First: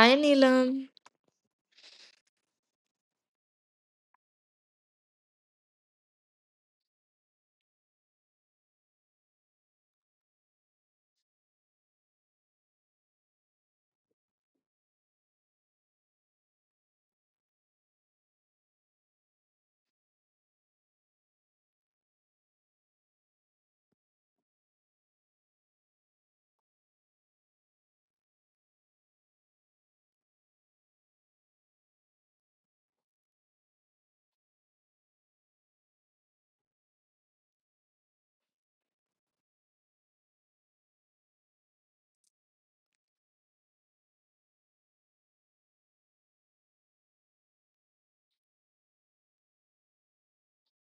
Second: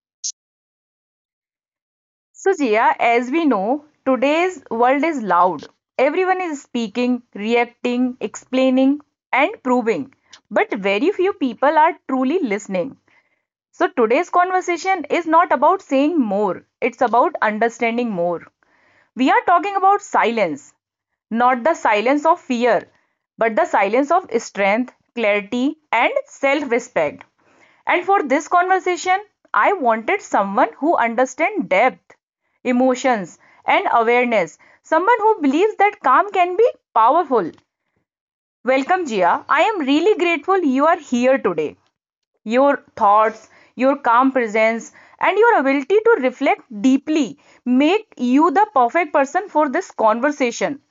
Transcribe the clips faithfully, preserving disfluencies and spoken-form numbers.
Hi Neelam. So, Jia, as we know, today's world is loud. Everyone is speaking, reacting, explaining, and proving. But very few people are truly listening. So, today's conversation is not about saying more, it's about understanding more. We are talking about silence, not the silence of fear, but the silence of strength, clarity, and self respect. And for this conversation, I wanted someone who understands depth, emotions, and awareness. Someone who believes that calm can be powerful. Welcome, Jia. I am really grateful you are here today, your thoughts, your calm presence, and your ability to reflect deeply make you the perfect person for this conversation.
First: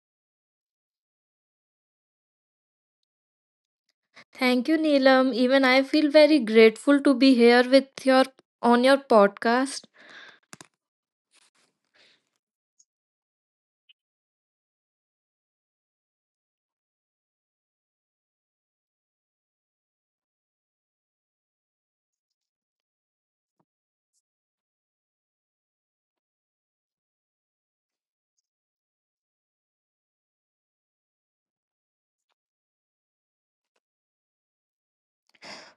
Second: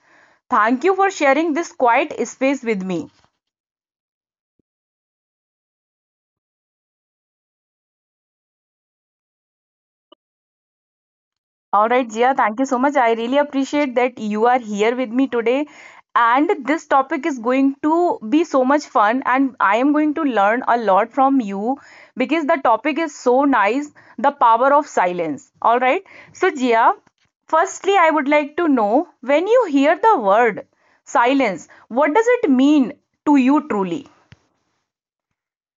Thank you for sharing this quiet space with me. Thank you Neelam. Even I feel very grateful to be here with your on your podcast. All right, Jia. thank you so much. I really appreciate that you are here with me today. And this topic is going to be so much fun, and I am going to learn a lot from you because the topic is so nice, the power of silence. All right. So, Jia, firstly, I would like to know, when you hear the word silence, what does it mean to you truly?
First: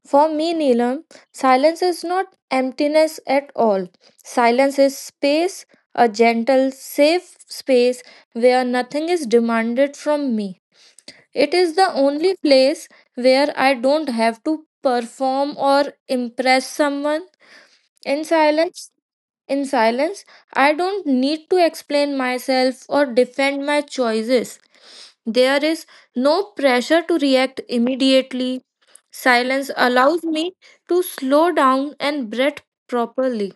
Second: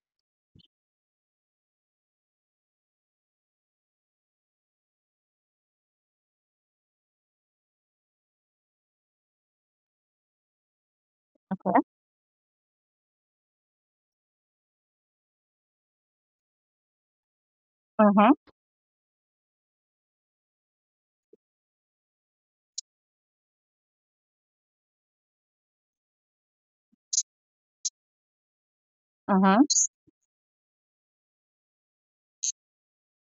For me Neelam, silence is not emptiness at all. Silence is space, a gentle, safe space where nothing is demanded from me. It is Okay. the only place where I don't have to perform or impress someone. In Mm-hmm. silence, In silence, I don't need to explain myself or defend my choices. There is no pressure to react immediately. Silence Mm-hmm. allows me to slow down and breathe properly.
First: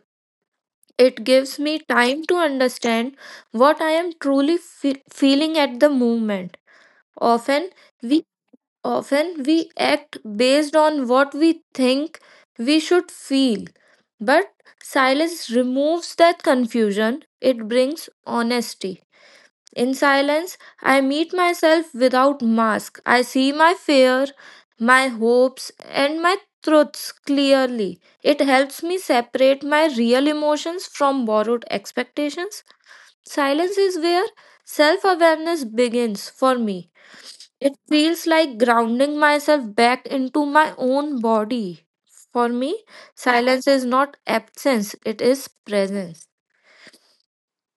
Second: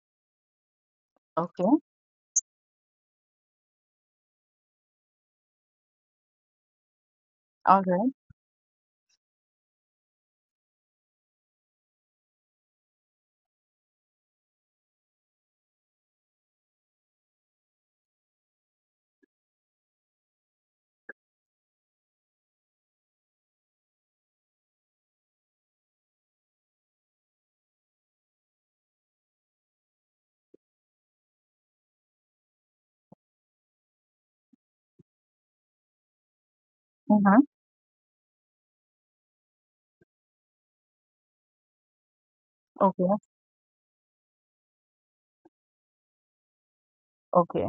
It gives Okay. me time to understand what I am truly fe- feeling at the moment. Often, All right. we Often we act based on what we think we should feel, but silence removes that confusion. It brings honesty. In silence, I meet myself without mask. I see my fear, my hopes, and my truths clearly. It helps me separate my real emotions from borrowed expectations. Silence is where self awareness begins for me. Mm-hmm. It feels like grounding myself back into my own body. For me, silence is not absence, it is presence. Okay.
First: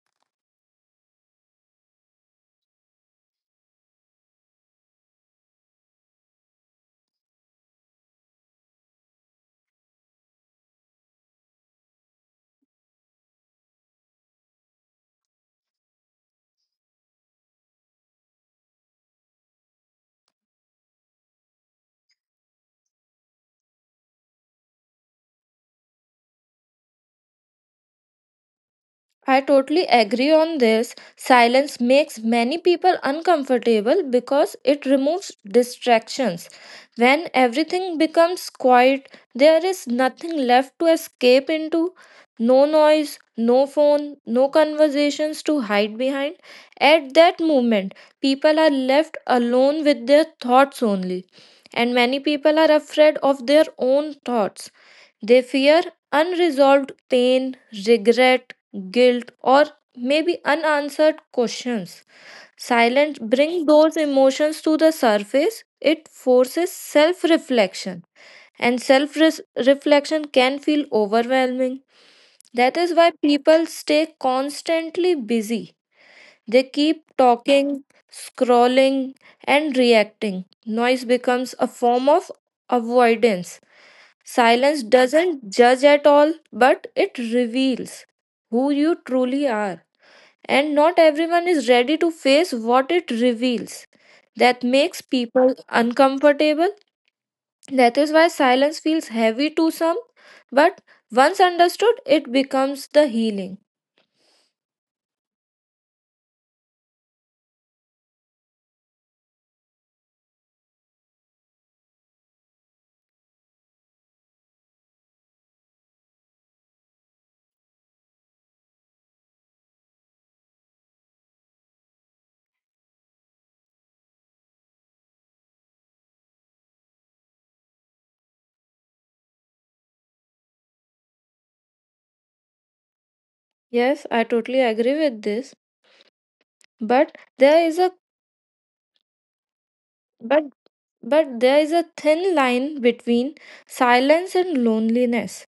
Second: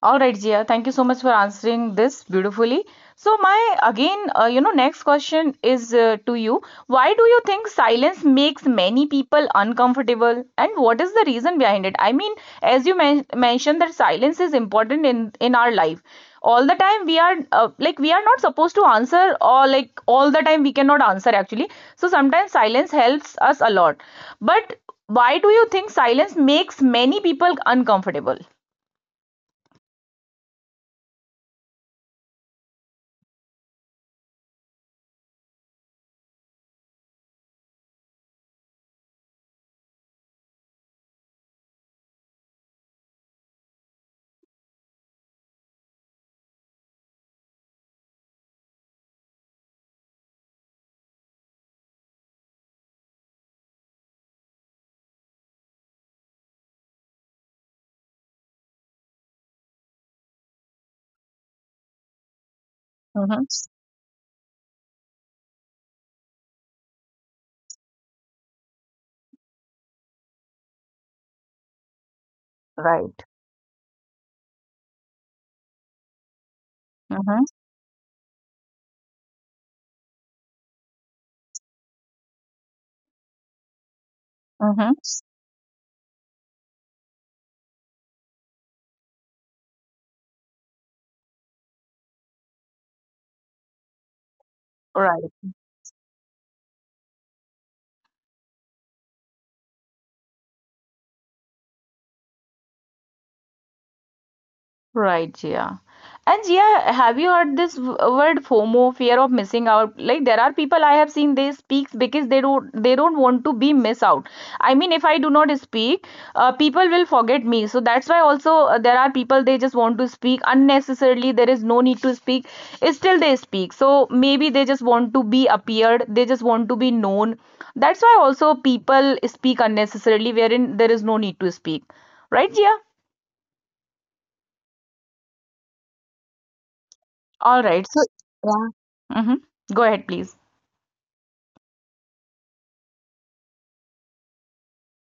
All right, Zia, thank you so much for answering this beautifully. So, my again, uh, you know, next question is uh, to you. Why do you think silence makes many people uncomfortable, and what is the reason behind it? I mean, as you men- mentioned that silence is important in in our life. All the time we are uh, like, we are not supposed to answer, or like all the time we cannot answer actually. So sometimes silence helps us a lot. But why do you think silence makes many people uncomfortable? I totally agree on this. Silence makes many people uncomfortable because it removes distractions. When everything becomes quiet, there is nothing left to escape into. No noise, no phone, no conversations to hide behind. At that moment, people are left alone with their thoughts only. And many people are afraid of their own thoughts. They fear unresolved pain, regret, guilt, or maybe unanswered questions. Silence Hmm. brings those emotions to the surface. It forces self reflection, and self reflection can feel overwhelming. That is why Right. people stay constantly busy. They keep Mm-hmm. talking, scrolling, and reacting. Noise becomes a form of avoidance. Silence Mm-hmm. doesn't judge at all, but it reveals who you truly are and not everyone is ready to face what it reveals. That makes Right, people uncomfortable. That is why silence feels heavy to some, but once understood, it becomes the healing. right, Jia. And Jia, have you heard this w- word FOMO, fear of missing out? Like there are people I have seen they speak because they don't they don't want to be miss out. I mean, if I do not speak, uh, people will forget me. So that's why also, uh, there are people, they just want to speak unnecessarily. There is no need to speak. Still they speak. So maybe they just want to be appeared. They just want to be known. That's why also people speak unnecessarily, wherein there is no need to speak. Right, Jia. Yes, I totally agree with this, but there is a All right. So, yeah. Mm-hmm. Go ahead, but please. but there is a thin line between silence and loneliness.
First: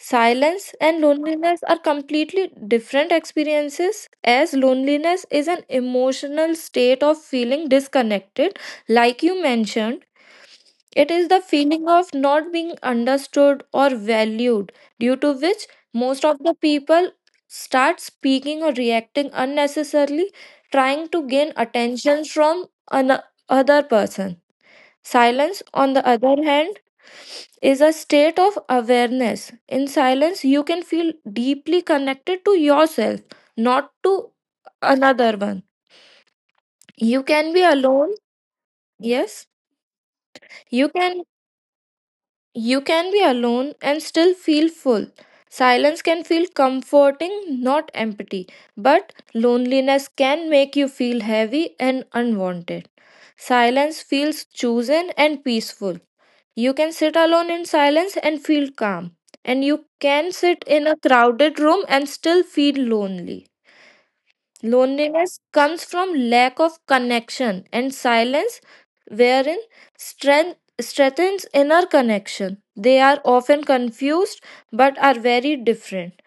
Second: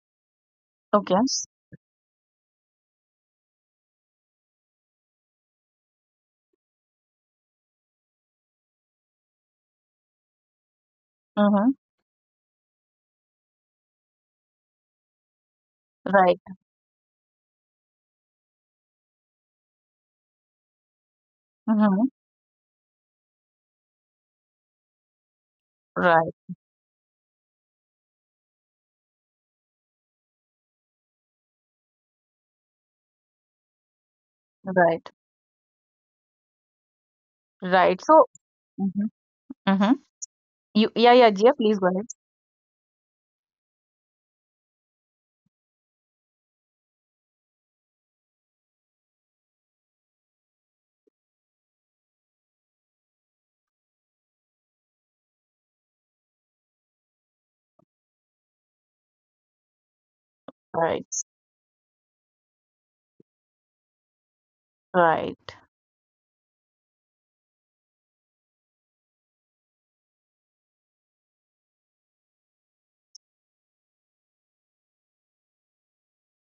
Silence and Okay. loneliness are completely different experiences, as loneliness is an emotional state of feeling disconnected. Like you mentioned, it is the Mm-hmm. feeling of not being understood or valued, due to which Right. most of the people start speaking or reacting unnecessarily, trying to gain Mm-hmm. attention from another person. Silence, on the Right. other hand, is a state of awareness. In silence, you can feel deeply connected to yourself, not to Right. another one. You can be Right. So, alone, mm-hmm. yes. Mm-hmm. You, yeah, You yeah, can Jia, please go ahead. you can be alone and still feel full. Silence can feel comforting, not empty, but loneliness can make you feel heavy and unwanted. Silence feels chosen and peaceful. You can sit alone in silence and feel calm. And you can sit Right. in a crowded room and still feel lonely. Right. Loneliness comes from lack of connection and silence, wherein strength strengthens inner connection. They are often confused but are very different.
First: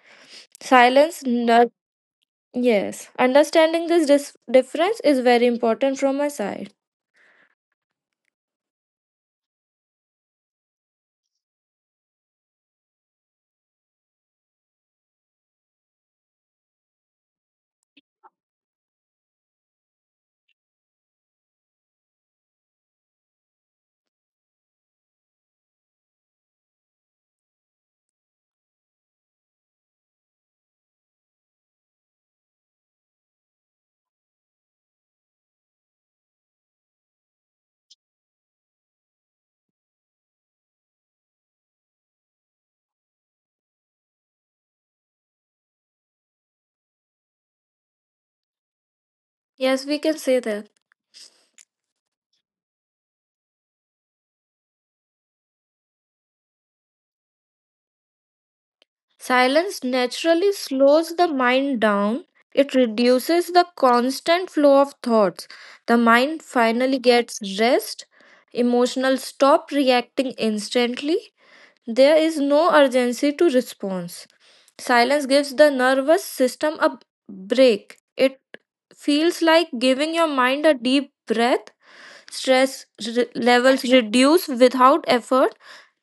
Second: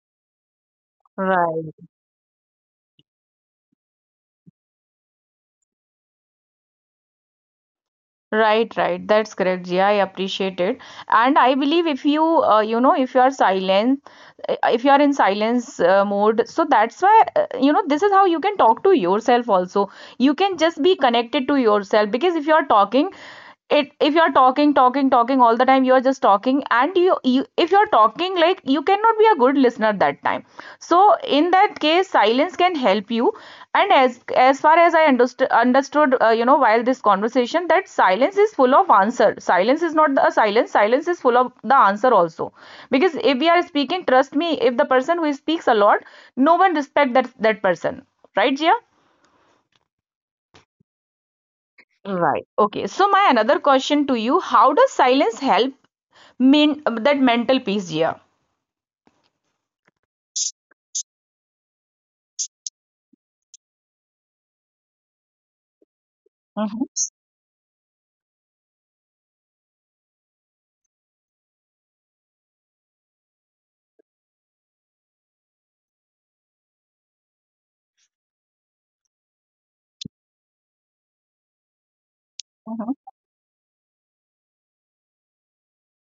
Silence, nur- Right. yes. Understanding this dis- difference is very important from my side. Right, right. That's correct, Jia. I appreciate it. And I believe, if you, uh, you know, if you are silent, uh, if you are in silence uh, mode, so that's why, uh, you know, this is how you can talk to yourself also. You can just be connected to yourself because if you are talking, it if you are talking, talking, talking all the time, you are just talking, and you, you if you're talking, like, you cannot be a good listener that time. So in that case silence can help you. And as as far as I understood understood uh, you know while this conversation, that silence is full of answer. Silence is not the silence, silence is full of the answer also. Because if we are speaking, trust me, if the person who speaks a lot, no one respect that that person, right, Jia? Yes, we can say that. Right. Okay, so my another question to you, how does silence help, mean, that mental peace, Jia? Silence naturally slows the mind down. It reduces the constant flow of thoughts. The Hmm. mind finally gets rest. Emotional stop reacting instantly. There is no urgency to response. Silence gives the nervous system a break. It feels like giving your mind a deep breath. Hmm. Stress re- levels reduce without effort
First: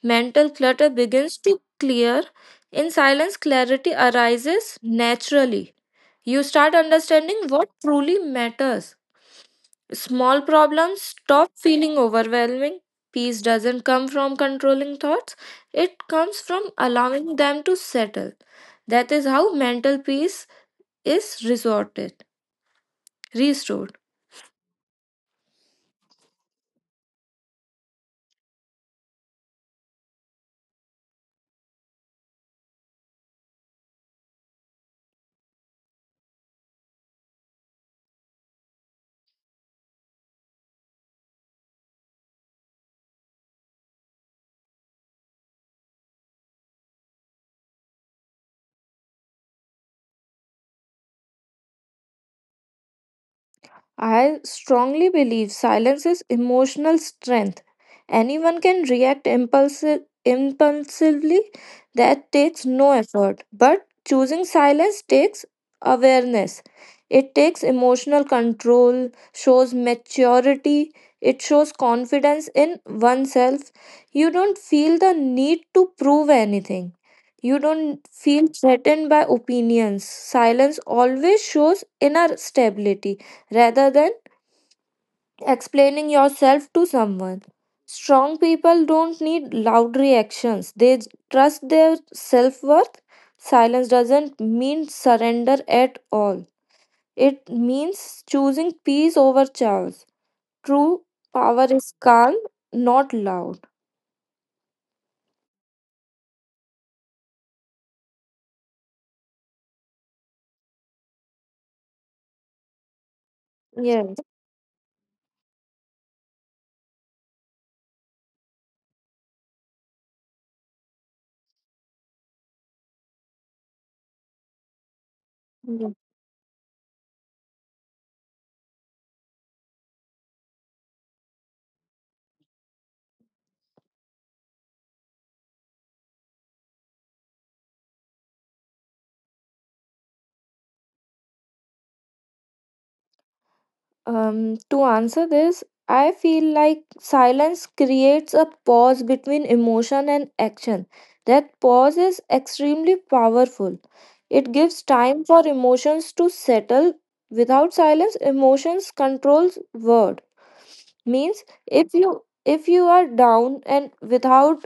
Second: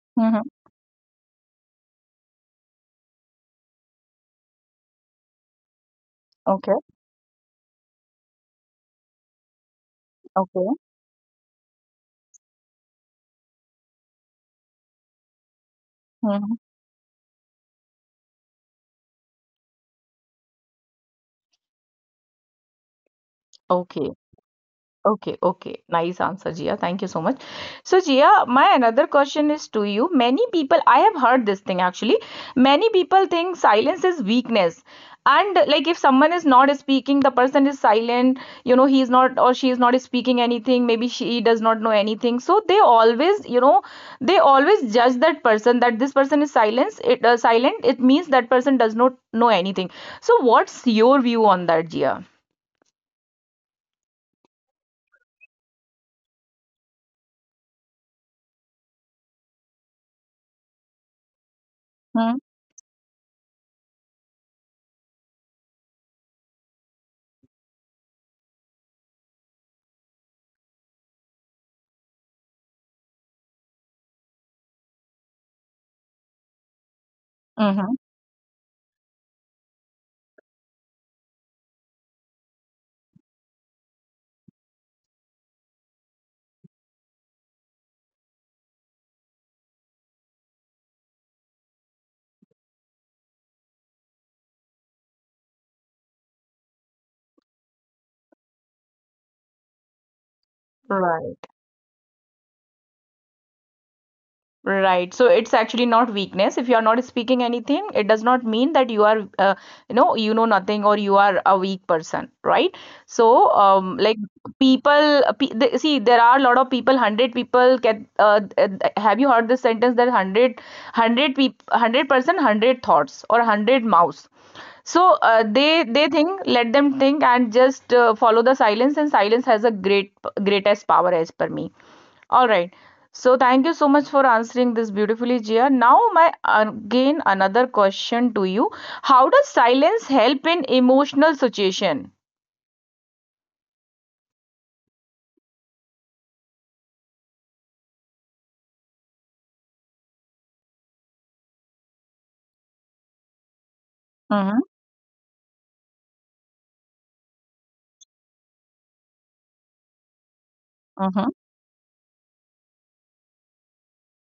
mental clutter begins to clear. In silence, clarity arises naturally. You start Hmm. understanding what truly matters. Small Okay. problems stop feeling overwhelming. Peace doesn't come from controlling thoughts, it comes Hmm. from allowing them to settle. That is how mental peace is resorted, restored. Okay. Okay. Okay. Nice answer, Jia. Thank you so much. So, Jia, my another question is to you. Many people, I have heard this thing actually. Many people think silence is weakness. And like, if someone is not speaking, the person is silent, you know, he's not or she is not speaking anything, maybe she does not know anything. So they always, you know, they always judge that person, that this person is silence, it uh, silent, it means that person does not know anything. So what's your view on that, Jia? I strongly believe silence is emotional strength. Anyone can react impulsive, impulsively, that takes no effort. But choosing silence takes awareness. It takes emotional control, shows maturity, it shows confidence in oneself. You don't feel the need to prove anything. You don't feel threatened by opinions. Silence always shows inner stability rather than explaining yourself to someone. Strong people don't need loud reactions, they j- trust their self worth. Silence doesn't mean surrender at all, it means choosing peace over chaos. True power Right. is calm, not loud. Right. So it's actually not weakness. If you are not speaking anything, it does not mean that you are, uh, you know, you know nothing, or you are a weak person, right? So, Yes. um, like, people, pe the, see, there are a lot of people. Hundred people get. Uh, uh, have you heard this sentence that hundred, hundred people, hundred person, hundred thoughts or hundred mouths? So uh, they they think, let them think, and just uh, follow the silence. And silence has a great, greatest power as per me. All right. So thank you so much for answering this beautifully, Jia. Now my again another question to you. How does silence help in emotional situation? Um, to answer this, I feel like silence creates a pause between emotion and action. That pause is extremely powerful. It gives Mm-hmm. time for emotions to settle. Without silence, emotions controls word. Means Mm-hmm. if you if you are down and without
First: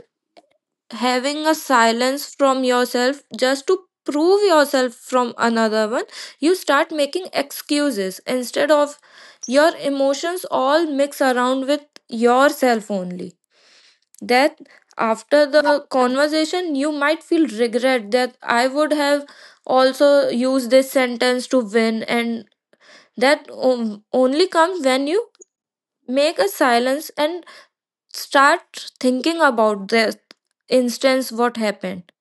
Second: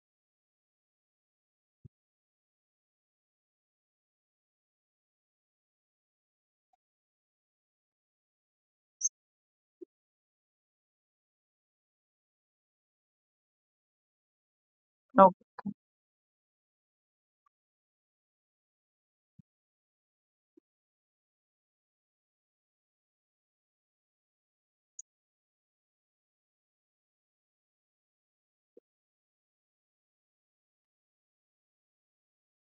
having a silence from yourself just to prove yourself from another one you start making excuses instead of your emotions all mix around with yourself only that Okay. after the conversation you might feel regret that I would have also used this sentence to win and that o- only comes when you make a silence and start thinking about the instance what happened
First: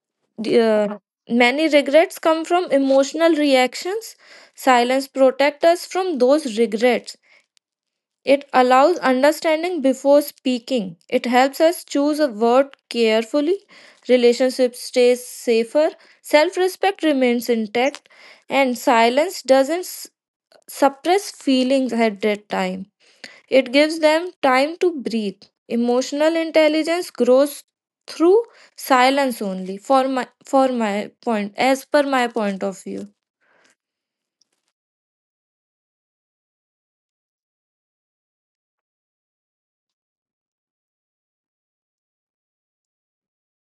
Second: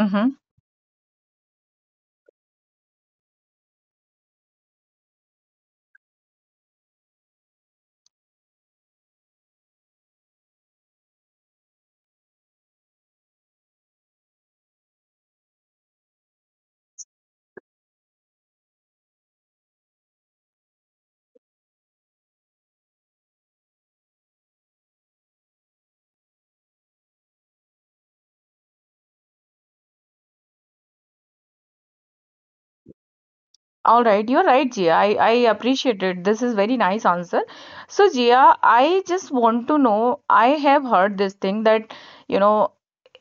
Mm-hmm. D- Uh, many regrets come from emotional reactions. Silence protects us from those regrets. It allows understanding before speaking. It helps us choose a word carefully. Relationship stays safer. Self respect remains intact. And silence doesn't s- suppress feelings at that time. It gives them time to breathe. Emotional intelligence grows through silence only for my for my point as per my point of view. All right, you're right, Jia. I, I appreciate it. This is very nice answer. So, Jia, I just want to know, I have heard this thing that, you know,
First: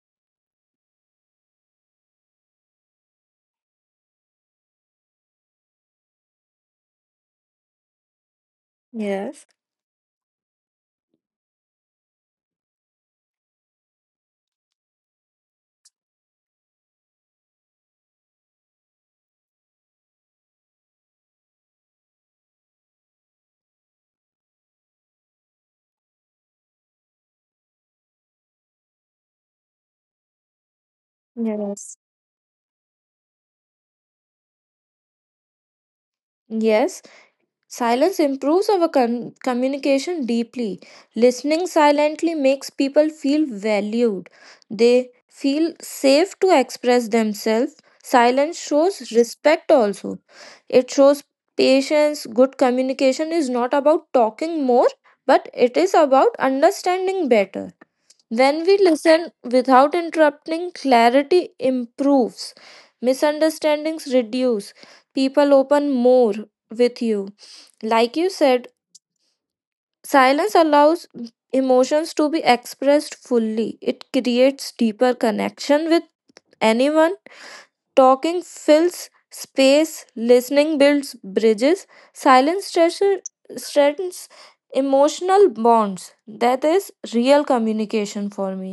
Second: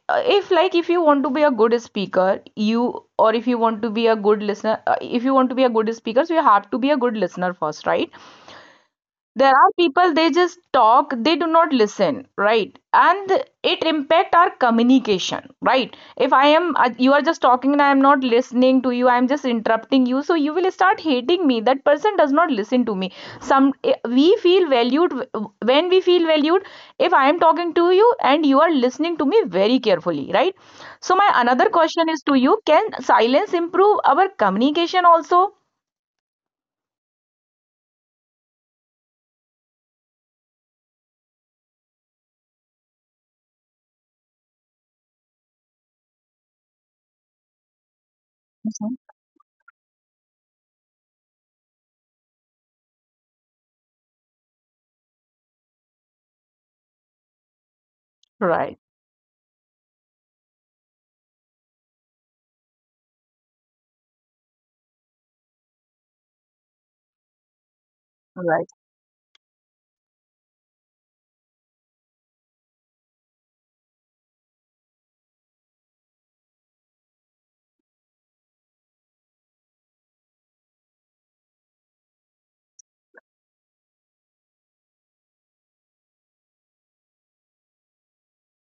uh, if, like, if you want to be a good speaker, you, or if you want to be a good listener, uh, if you want to be a good speaker, so you have to be a good listener first, right? Yes. There are people, they just talk, they do not listen, right? And it impact our communication, right? If I am uh, you are just talking, and I am not listening to you, I am just interrupting you, so you will start hating me, that person does not listen to me. Some, eh, we feel valued. When we feel valued, if I am talking to you and you are listening to me very carefully, right? So my another Yes. question is to you, can silence improve our communication also? Yes. Silence improves our con- communication deeply. Listening silently makes people feel valued. They feel safe to express themselves. Silence shows respect also. It shows patience. Good communication is not about talking more, but it is about understanding better. When we Right. listen without interrupting, clarity improves. Misunderstandings reduce. People open more with you. Like you said, silence allows emotions to be expressed fully. It creates deeper connection with anyone. Talking fills space, listening builds bridges. Silence stretches- strengthens emotional bonds. That is real communication for me.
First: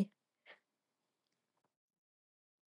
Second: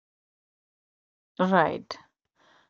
Right.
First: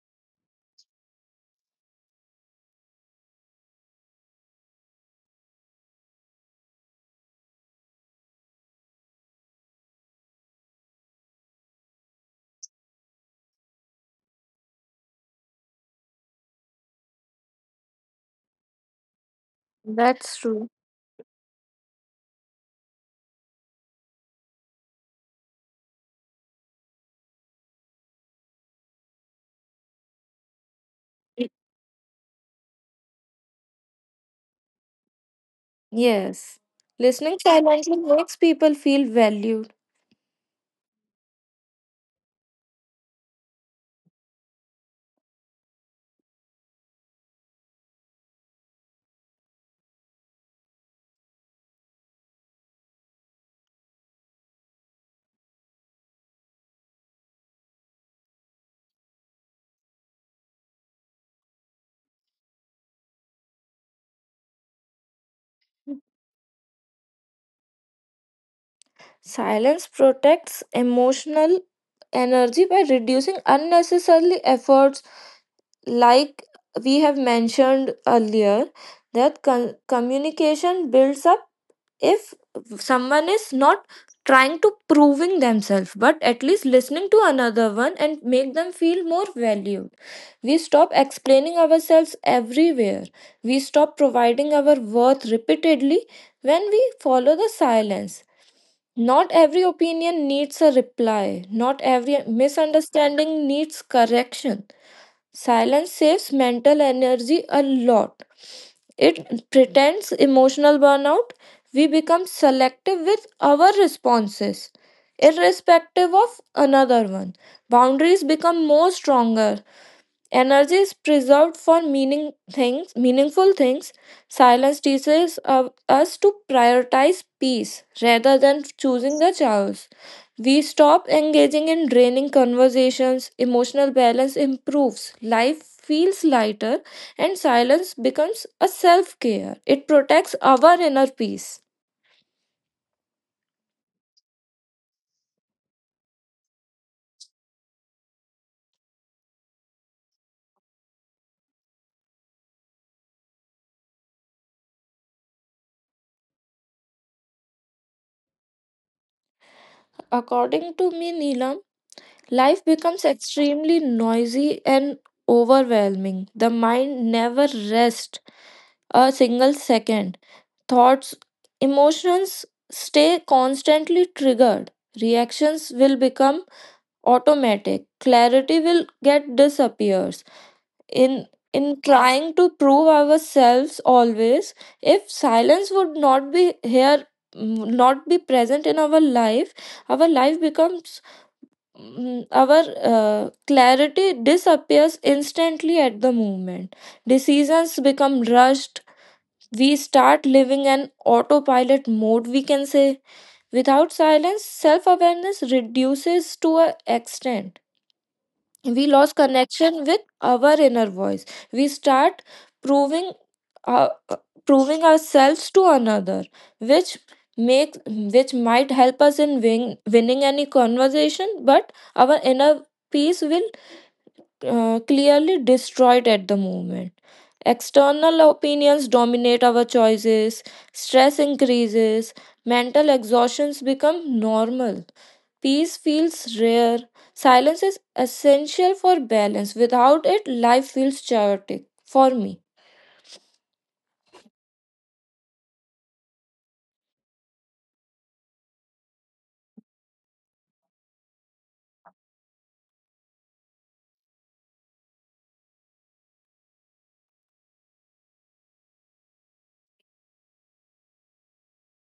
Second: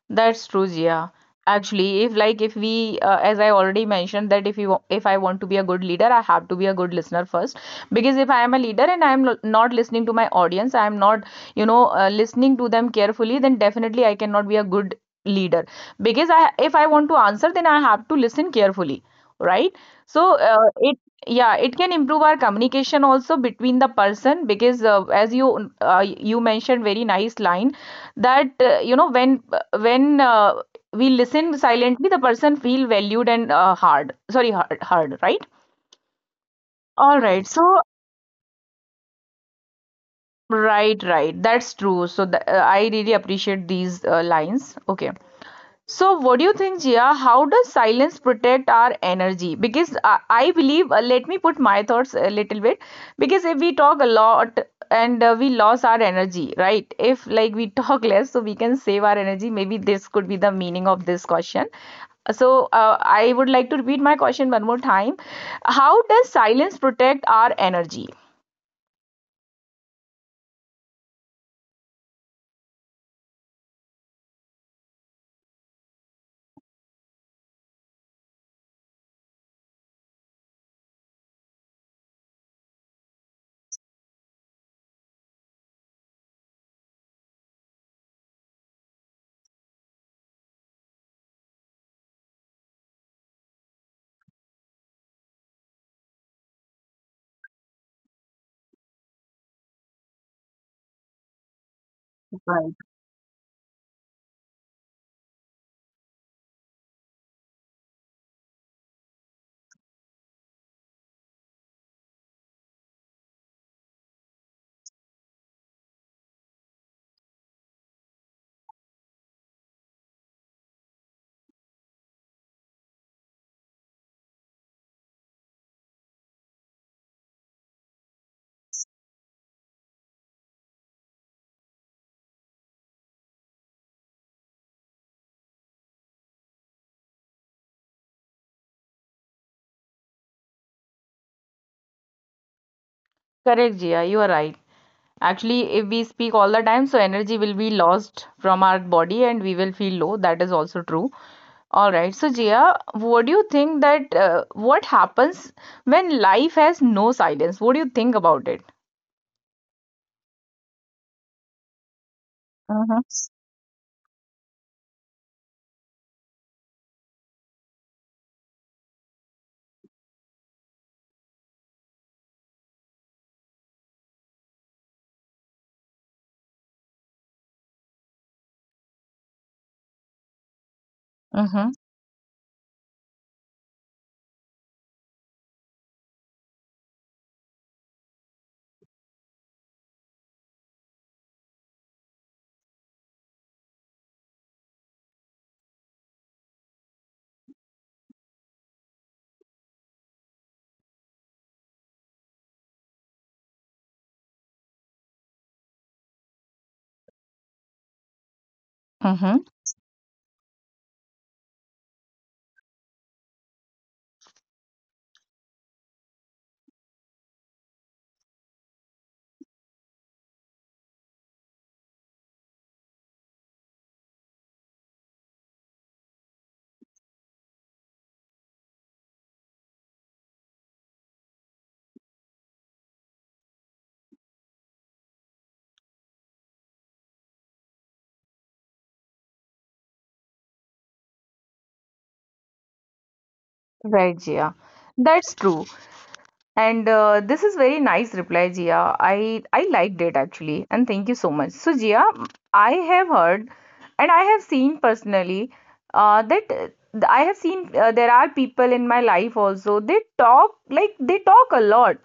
That's true, Jia. Actually, if, like, if we, uh, as I already mentioned, that if you, if I want to be a good leader, I have to be a good listener first. Because if I am a leader and I am lo- not listening to my audience, I am not, you know, uh, listening to them carefully, then definitely I cannot be a good leader. Because I, if I want to answer, then I have to listen carefully, right? That's So true. uh, it, yeah, it can improve our communication also between the person. Because uh, as you uh, you mentioned very nice line that, uh, you know, when when uh, we listen silently, the person feel valued, and uh, hard, sorry, hard, hard, right? Yes. All Listening right. So silently makes people feel valued. right, right, that's true. So th- uh, I really appreciate these uh, lines. Okay. So what do you think, Jia, how does silence protect our energy? Because i, I believe, uh, let me put my thoughts a little bit, because if we talk a lot, and uh, we lose our energy, right? If, like, we talk less, so we can save our energy, maybe this could be the meaning of this question. So, uh, I would like to repeat my question one more time. How does silence protect our energy? Silence protects emotional energy by reducing unnecessarily efforts like we have mentioned earlier that con- communication builds up if someone is not trying to proving themselves but at least listening to another one and make them feel more valued, we stop explaining ourselves everywhere, we stop providing our worth repeatedly when we follow the silence. Not every opinion needs a reply. Not every misunderstanding needs correction. Silence saves mental energy a lot. It pretends emotional burnout. We become selective with our responses, irrespective of another one. Boundaries become more stronger. Energy is preserved for meaning things, meaningful things. Silence teaches uh, us to prioritize peace rather than choosing the chaos. We stop engaging in draining conversations, emotional balance improves, life feels lighter, and silence becomes a self care. It protects our inner peace. Correct, Jia, you are right. Actually, if we speak all the time, so energy will be lost from our body and we will feel low. That is also true. All right. So, Jia, what do you think that, uh, what happens when life has no silence? What do you think about it? According to me, Neelam, life becomes Mm-hmm. extremely noisy and overwhelming. The mind never rests a single second. Thoughts, emotions stay constantly triggered. Reactions will become automatic. Clarity will get disappears. In Mm-hmm. in trying to prove ourselves always, if silence would not be here, not be present in our life, our life becomes mm, our uh, clarity disappears instantly at the moment. Decisions become rushed. We start living an autopilot mode, we can say. Without silence, self awareness reduces to an extent we lose Mm-hmm. connection with our inner voice. We start proving uh, uh, proving ourselves to another which makes which might help us in win, winning any conversation but our inner peace will uh, clearly destroyed at the moment. External opinions dominate our choices, stress increases, mental exhaustions become normal. Peace feels rare. Silence is essential for balance. Without it, life feels chaotic for me. Right, Jia. That's true. And, uh, this is very nice reply, Jia. I I liked it actually, and thank you so much. So, Jia, I have heard, and I have seen personally, uh, that uh, I have seen, uh, there are people in my life also. They talk, like they talk a lot,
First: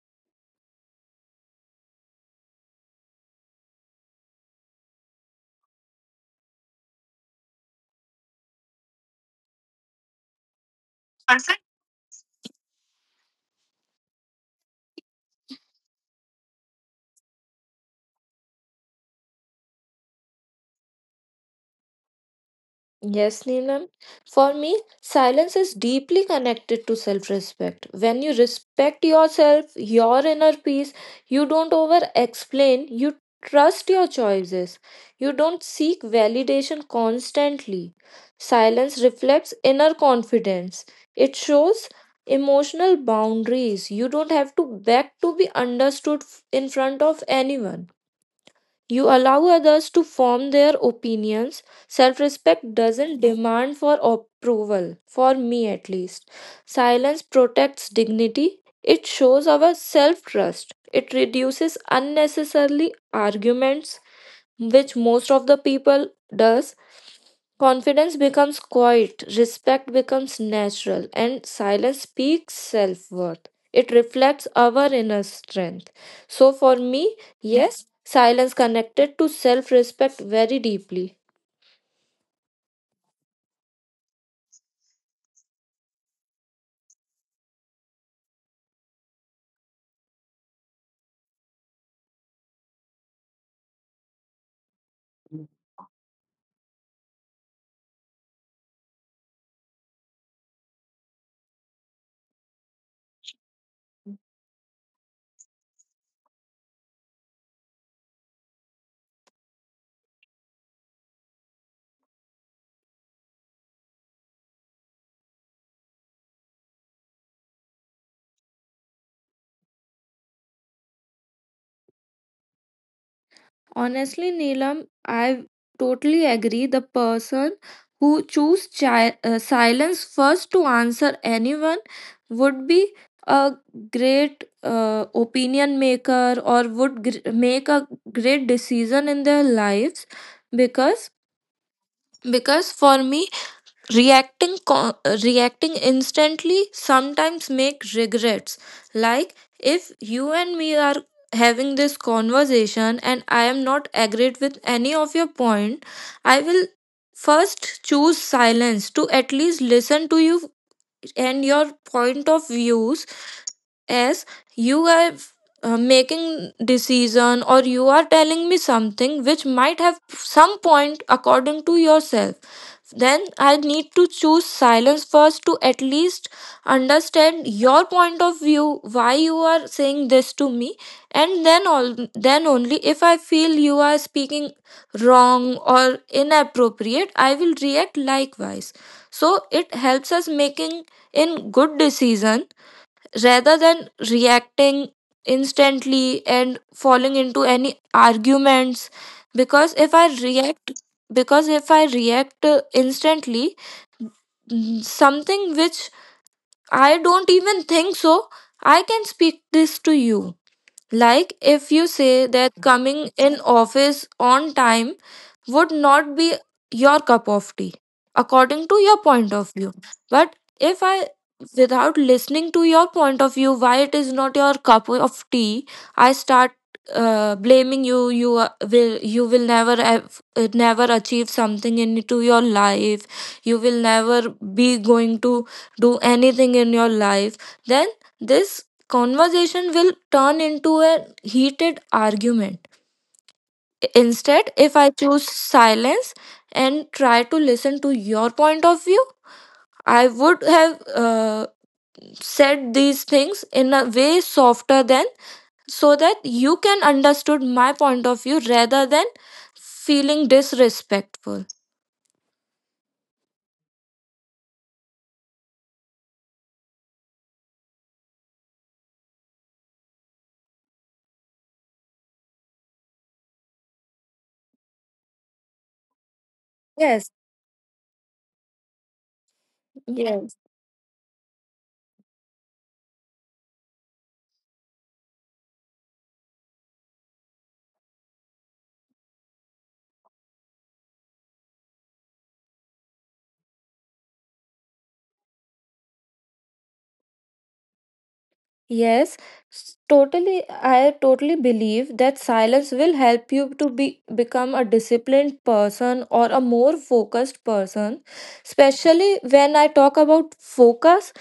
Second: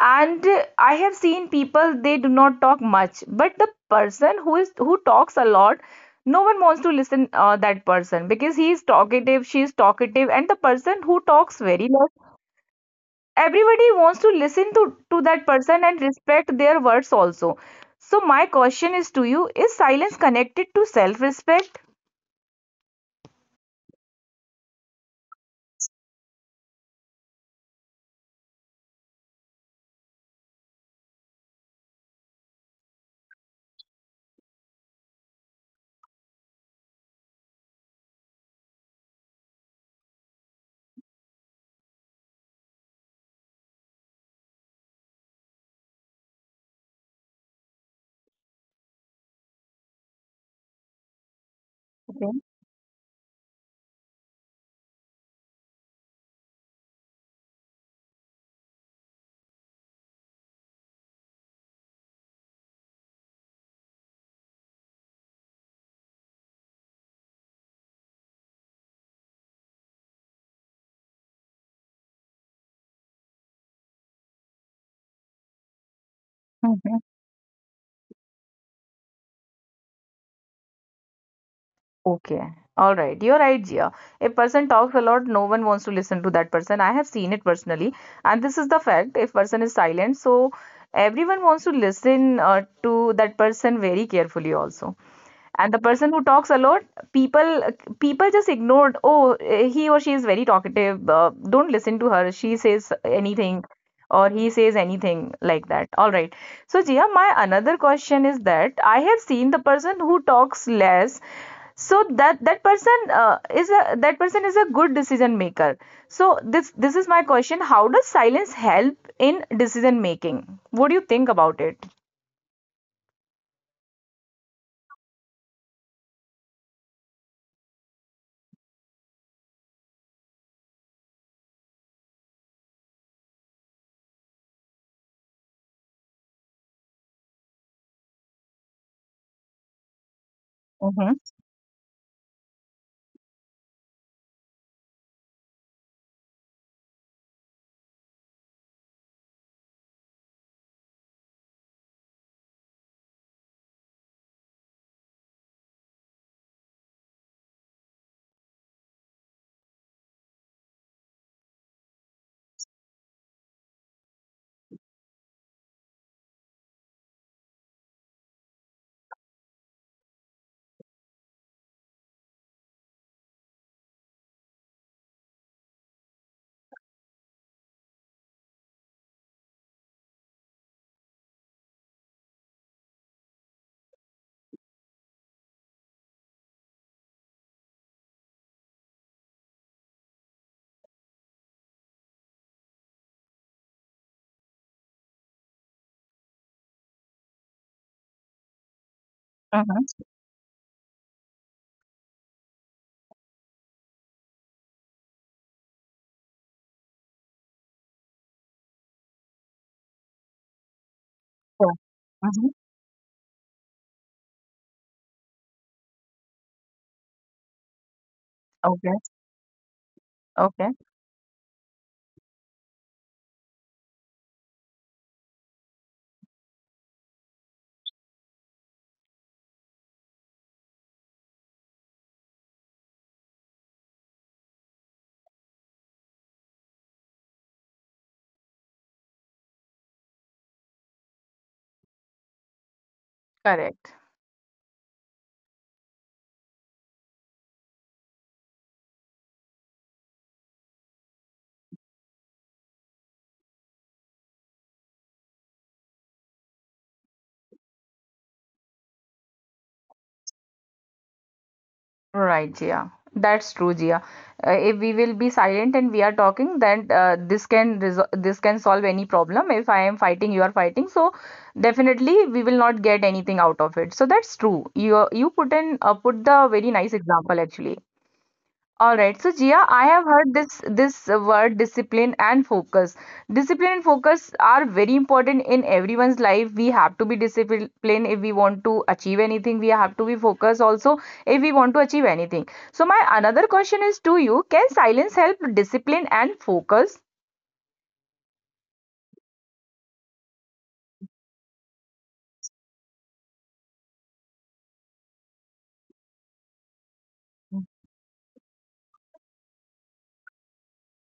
and, uh, I have seen people, they do not talk much. But the person who is, who talks a lot, no one wants to listen, uh, that person, because he is talkative, she is talkative, and the person who talks very, everybody wants to listen to, to that person and respect their words also. So my question is to you, is silence connected to self-respect? Yes, Neelam. For me, silence is deeply connected to self respect. When you respect yourself, your inner peace, you don't over explain, you trust your choices, you don't seek validation constantly. Silence reflects inner confidence, it shows emotional boundaries. You don't have to beg to be understood f- in front of anyone. You allow others to form their opinions. Self Okay. respect doesn't demand for approval, for me at least. Silence protects dignity. It shows our self trust. It reduces unnecessarily arguments, which most of the people does. Confidence becomes quiet, respect becomes natural, and silence speaks self worth. It reflects our inner strength. So, for me, Mhm. yes, silence connected to self respect very deeply. Okay. All right. You're right, Jia. If person talks a lot, no one wants to listen to that person. I have seen it personally. And this is the fact. If person is silent, so everyone wants to listen, uh, to that person very carefully also. And the person who talks a lot, people people just ignored, oh, eh, he or she is very talkative, uh, don't listen to her, she says anything, or he says anything, like that. All right. So, Jia, my another question is that, I have seen the person who talks less, so that, that person uh, is a that person is a good decision maker. So this this is my question, how does silence help in decision making? What do you think about it? Honestly, Neelam, I totally agree. The person who choose chi- uh, silence first to answer anyone would be a great uh, opinion maker or would gr- make a great decision in their lives Mm-hmm. because because for me, Reacting co- reacting instantly sometimes make regrets. Like if you and me are having this conversation and I am not agreed with any of your point, I will first choose silence to at least listen to you and your point of views as you are uh, making decision or you are telling me something which might have some point according to yourself, then I need to choose silence first to at least understand your point of view, why you are saying this to me, and then all then only if I feel you are speaking wrong or inappropriate, I will react likewise. So it helps us making in good decisions rather than reacting instantly and falling into any arguments because if i react because if I react uh, instantly mm, something which I don't even think so I can speak this to you. Like Mm-hmm. if you say that coming in office on time would not be your cup of tea Okay. according to your point of view, but Okay. if i, without listening to your point of view why it is not your cup of tea, I start uh, blaming you you uh, will you will never have, uh, never achieve something into your life. You will never be going to do anything in your life. Then this conversation will turn into a heated argument. Correct. Instead, if I choose silence and try to listen to your point of view, I would have uh, said these things in a way softer than so that you can understood my point of view rather than feeling disrespectful. Right, Jia. That's true, Jia. Uh, if we will be silent and we are talking, then, uh, this can resol this can solve any problem. If I am fighting, you are fighting, so definitely we will not get anything out of it. So that's true. You you put in, uh, put the very nice Yes. example actually. All right. So, Jia, I have heard Yes. this this uh, word, discipline and focus. Discipline and focus are very important in everyone's life. We have to be disciplined if we want to achieve anything. We have to be focused also if we want to achieve anything. So, my another question is to you, can silence help discipline and focus? Yes, s- totally. I totally believe that silence will help you to be become a disciplined person or a more focused person. Especially when I talk about focus,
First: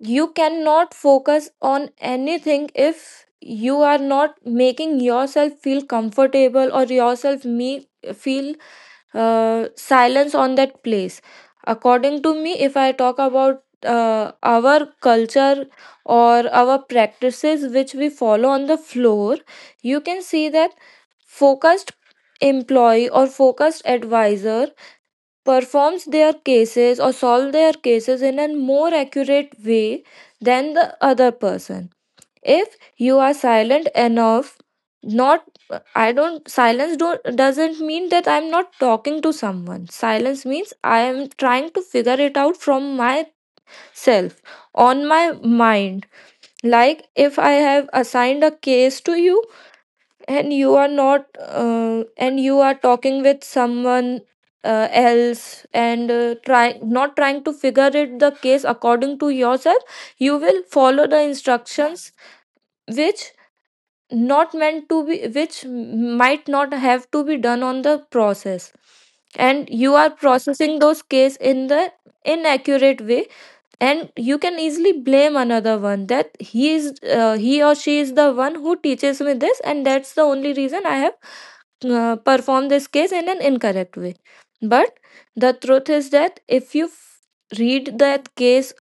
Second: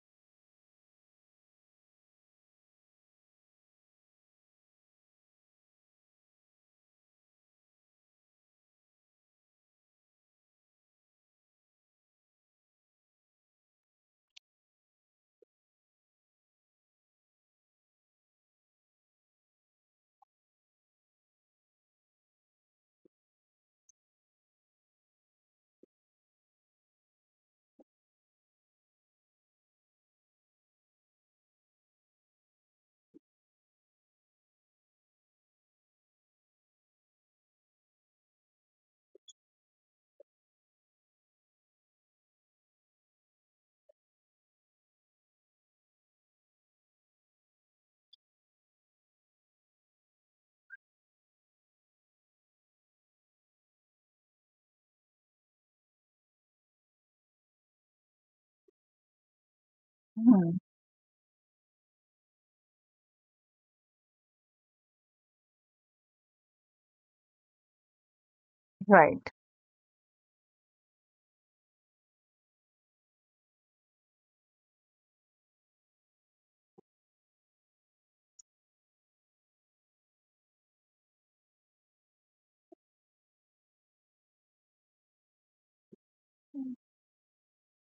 you cannot focus on anything if you are not making yourself feel comfortable or yourself me feel uh, silence on that place. According to me, if I talk about uh, our culture or our practices which we follow on the floor, you can see that focused employee or focused advisor performs their cases or solve their cases in a more accurate way than the other person. If you are silent enough, not, I don't, silence don't doesn't mean that I'm not talking to someone. Silence means I am trying to figure it out from myself, on my mind. Like if I have assigned a case to you and you are not uh, and you are talking with someone uh, else and uh, try not trying to figure it the case according to yourself, you will follow Mhm. the instructions which not meant to be which might not have to be done on the process, and you Right. are processing those case in the inaccurate way. And you can easily blame another one that he is uh, he or she is the one who teaches me this and that's the only reason I have uh, perform this case in an incorrect way. But the truth is that if you f- read that case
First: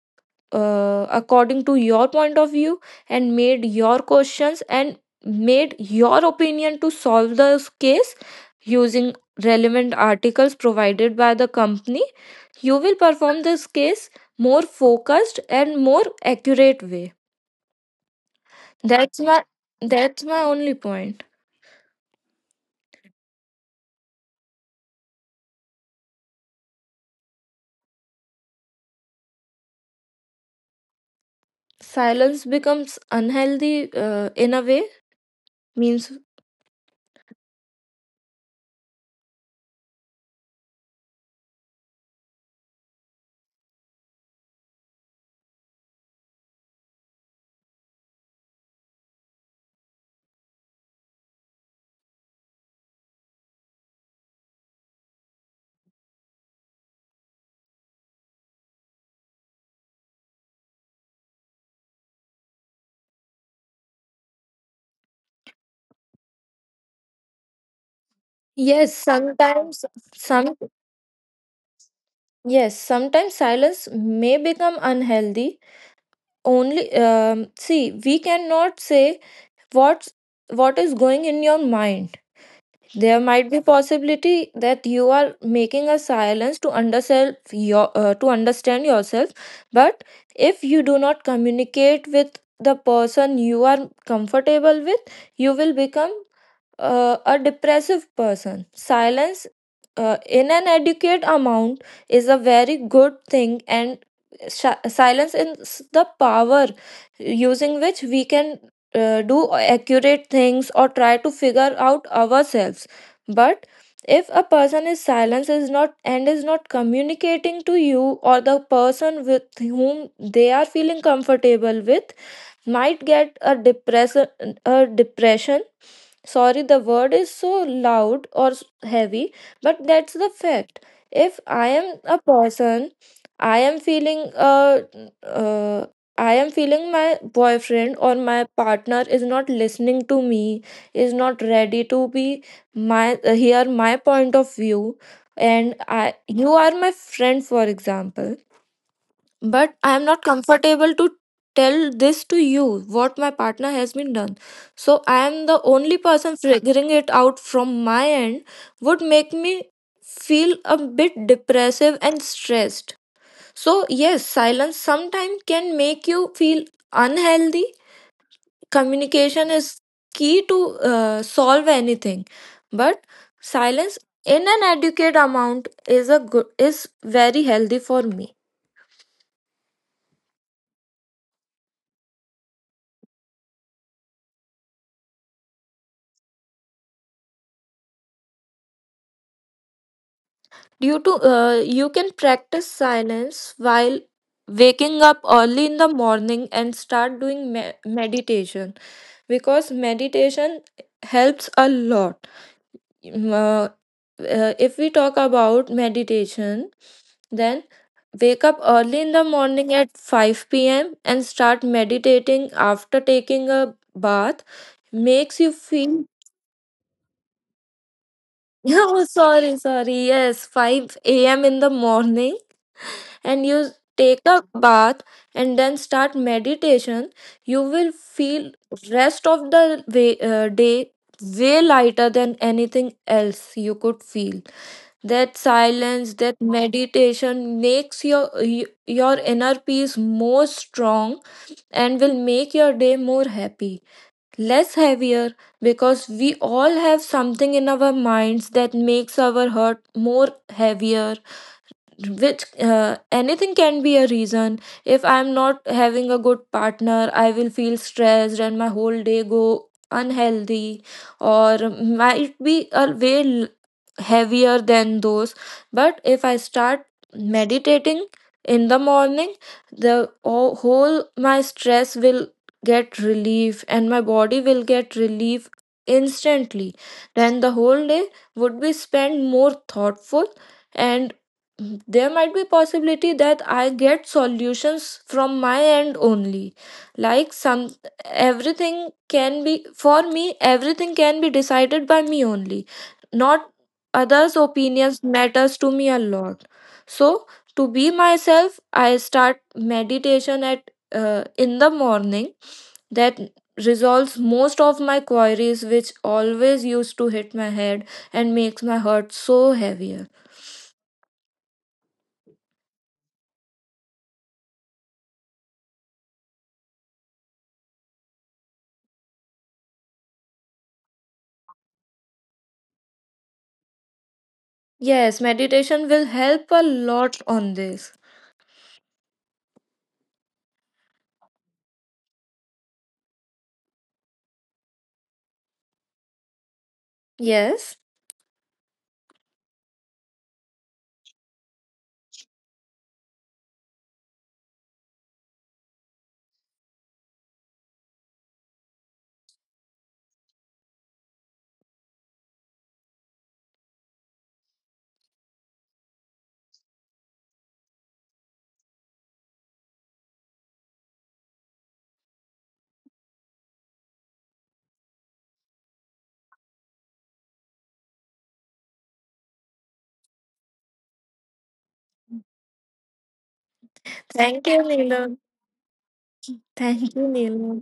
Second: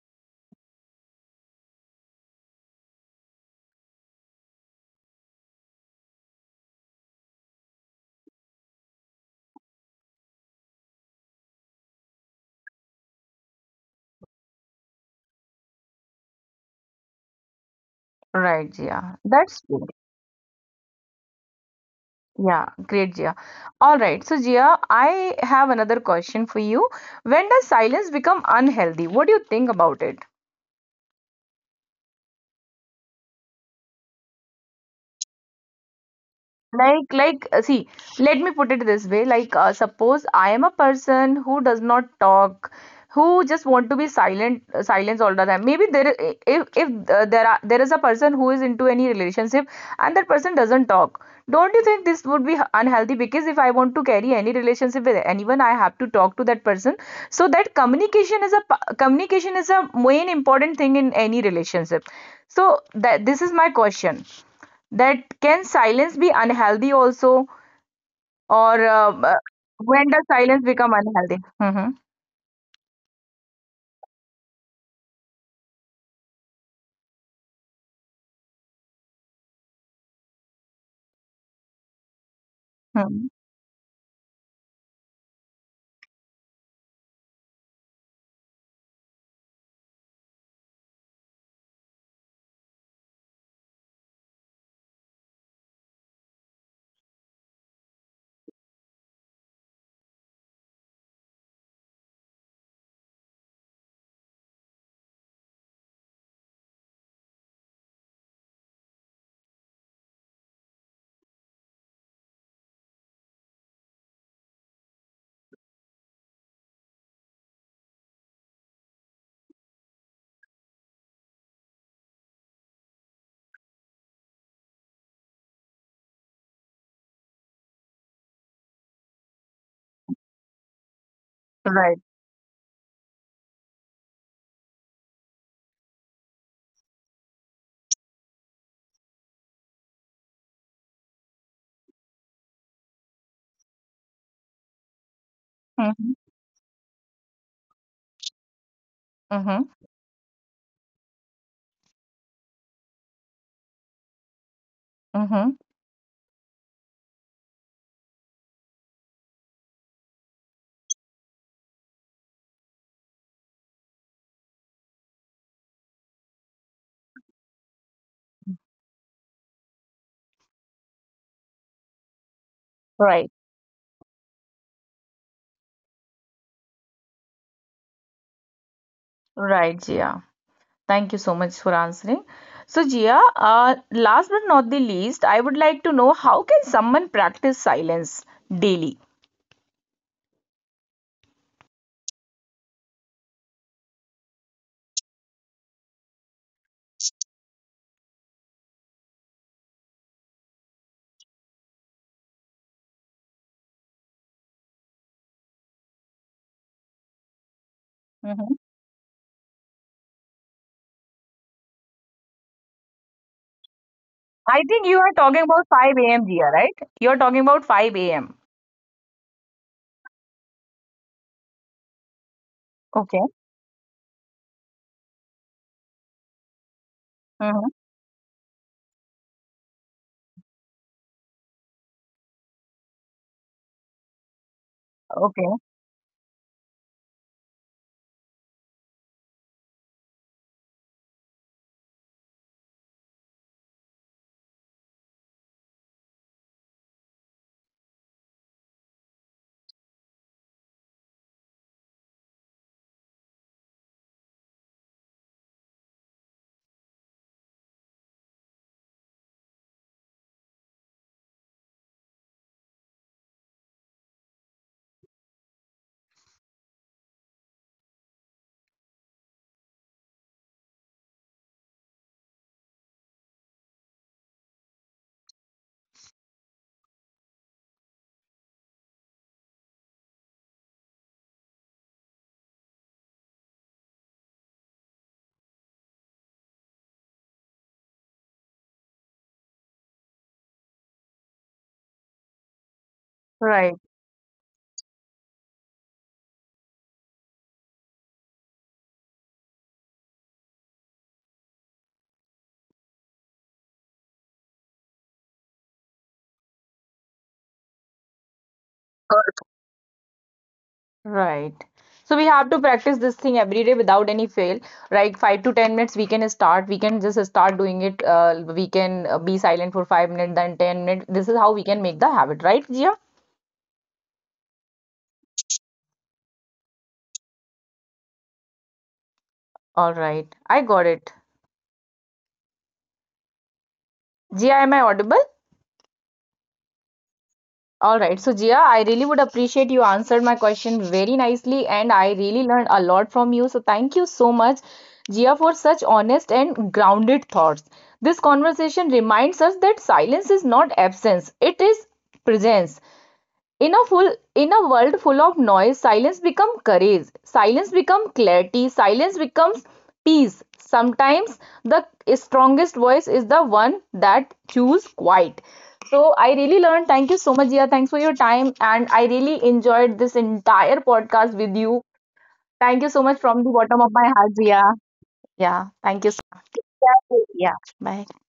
uh, according to your point of view and made your questions and made your opinion to solve the case using relevant articles provided by the company, you will perform this case more focused and more accurate way. Right, Jia. That's my That's good. that's my only point. Yeah, great, Jia. All right. So, Jia, I have another question for you. When does silence become unhealthy? What do you think about it? Silence becomes unhealthy uh, in a way means, Like, like, uh, see, let me put it this way. Like, uh, suppose I am a person who does not talk, who just want to be silent, uh, silence all the time. Maybe there, i- if if uh, there are there is a person who is into any relationship, and that person doesn't talk. Don't you think this would be h- unhealthy? Because if I want to carry any relationship with anyone, I have to talk to that person. So that communication is a pa- communication is a main important thing in any relationship. So that, this is my question, that can silence be unhealthy also, or uh, yes uh, when sometimes, does silence some become unhealthy? Mm-hmm. yes sometimes silence may become unhealthy only. Um, see, we cannot say what's what is going in your mind. Mm-hmm. There might be possibility that you are making a silence to understand your uh, to understand yourself, but if you do not communicate with the person you are comfortable with, you will become uh, a depressive person. Silence uh, in an adequate amount is a very good thing, and shi- silence is the power using which we can uh, do accurate things or try to figure out ourselves. But if a person is silent is not and is not communicating to you or the person with whom they are feeling comfortable with, might get a depress a depression. Sorry, the word is so loud or s- heavy, but that's the fact. If I am Right. a person, I am feeling uh, uh I am feeling my boyfriend or my partner is not listening to me, is not ready to be my uh, hear my point of view, and I Mm-hmm. you are my friend, for example, but Mm-hmm. I am not comfortable to tell this to you, what my partner has been done. So I am Mm-hmm. the only person figuring it out from my end would make me feel a bit depressive and stressed. So yes, silence sometimes can make you feel unhealthy. Communication is key to uh, solve anything. Right, But silence in an adequate amount is a good is very healthy for me. right, Jia, thank you so much for answering. So, Jia, uh, last but not the least, I would like to know, how can someone practice silence daily? Due to uh, You can practice silence while waking up early in the morning and start doing me- meditation, because meditation helps a lot. Mm, uh, uh, if we talk about meditation, then Mm-hmm. wake up early in the morning at five p m and start meditating after taking a I think bath you are talking about makes you five a m, Jia, feel right? You are talking about five a m oh sorry, sorry, yes, five a m in the morning, Okay. and you take a bath and then start meditation, Mm-hmm. you will feel rest of the way, uh, day way lighter than anything else you could feel. Okay. That silence, that meditation makes your y- your inner peace more strong and will make your day more happy, less heavier, because we all have something in our minds that makes our heart more heavier, which, uh, anything can be a reason. If I'm not having a good partner, I will feel stressed and my whole day go unhealthy, or might be a way l- heavier than those. But if I start meditating in the morning, the o- whole my stress will get relief and my body will get relief instantly. Then the whole day would be spent more thoughtful, and, Mhm, there might be possibility that I get solutions from my end only. Like some everything can be for me, everything can be decided by me only, Right. not others opinions matters to me a lot. So to be myself, I start meditation at uh, in the morning. That resolves most of my queries which always used to hit my head and makes my heart so heavier. Right. So we have to practice this thing every day without any fail. Like, five to ten minutes, we can start. We can just start doing it. Uh, we can uh, be silent for five minutes, then ten minutes. This is how we can make the habit, right, Jia? Yes, meditation will help a lot on this. All right. I got it. Jia, am I audible? All right. Yes. So, Jia, I really would appreciate, you answered my question very nicely, and I really learned a lot from you. So, thank you so much, Jia, for such honest and grounded thoughts. This conversation reminds us that silence is not absence, it is presence. in a full in a world full of noise, silence becomes courage, silence becomes clarity, silence becomes peace. Sometimes the strongest voice is the one that chooses quiet. So I really learned, thank you so much. Yeah, thanks for your time, and I really enjoyed this entire podcast with you. Thank you so much from the bottom of my heart. Yeah. Thank you, Yeah, Neelam. thank you so much. Yeah. Thank you, Bye. Neelam.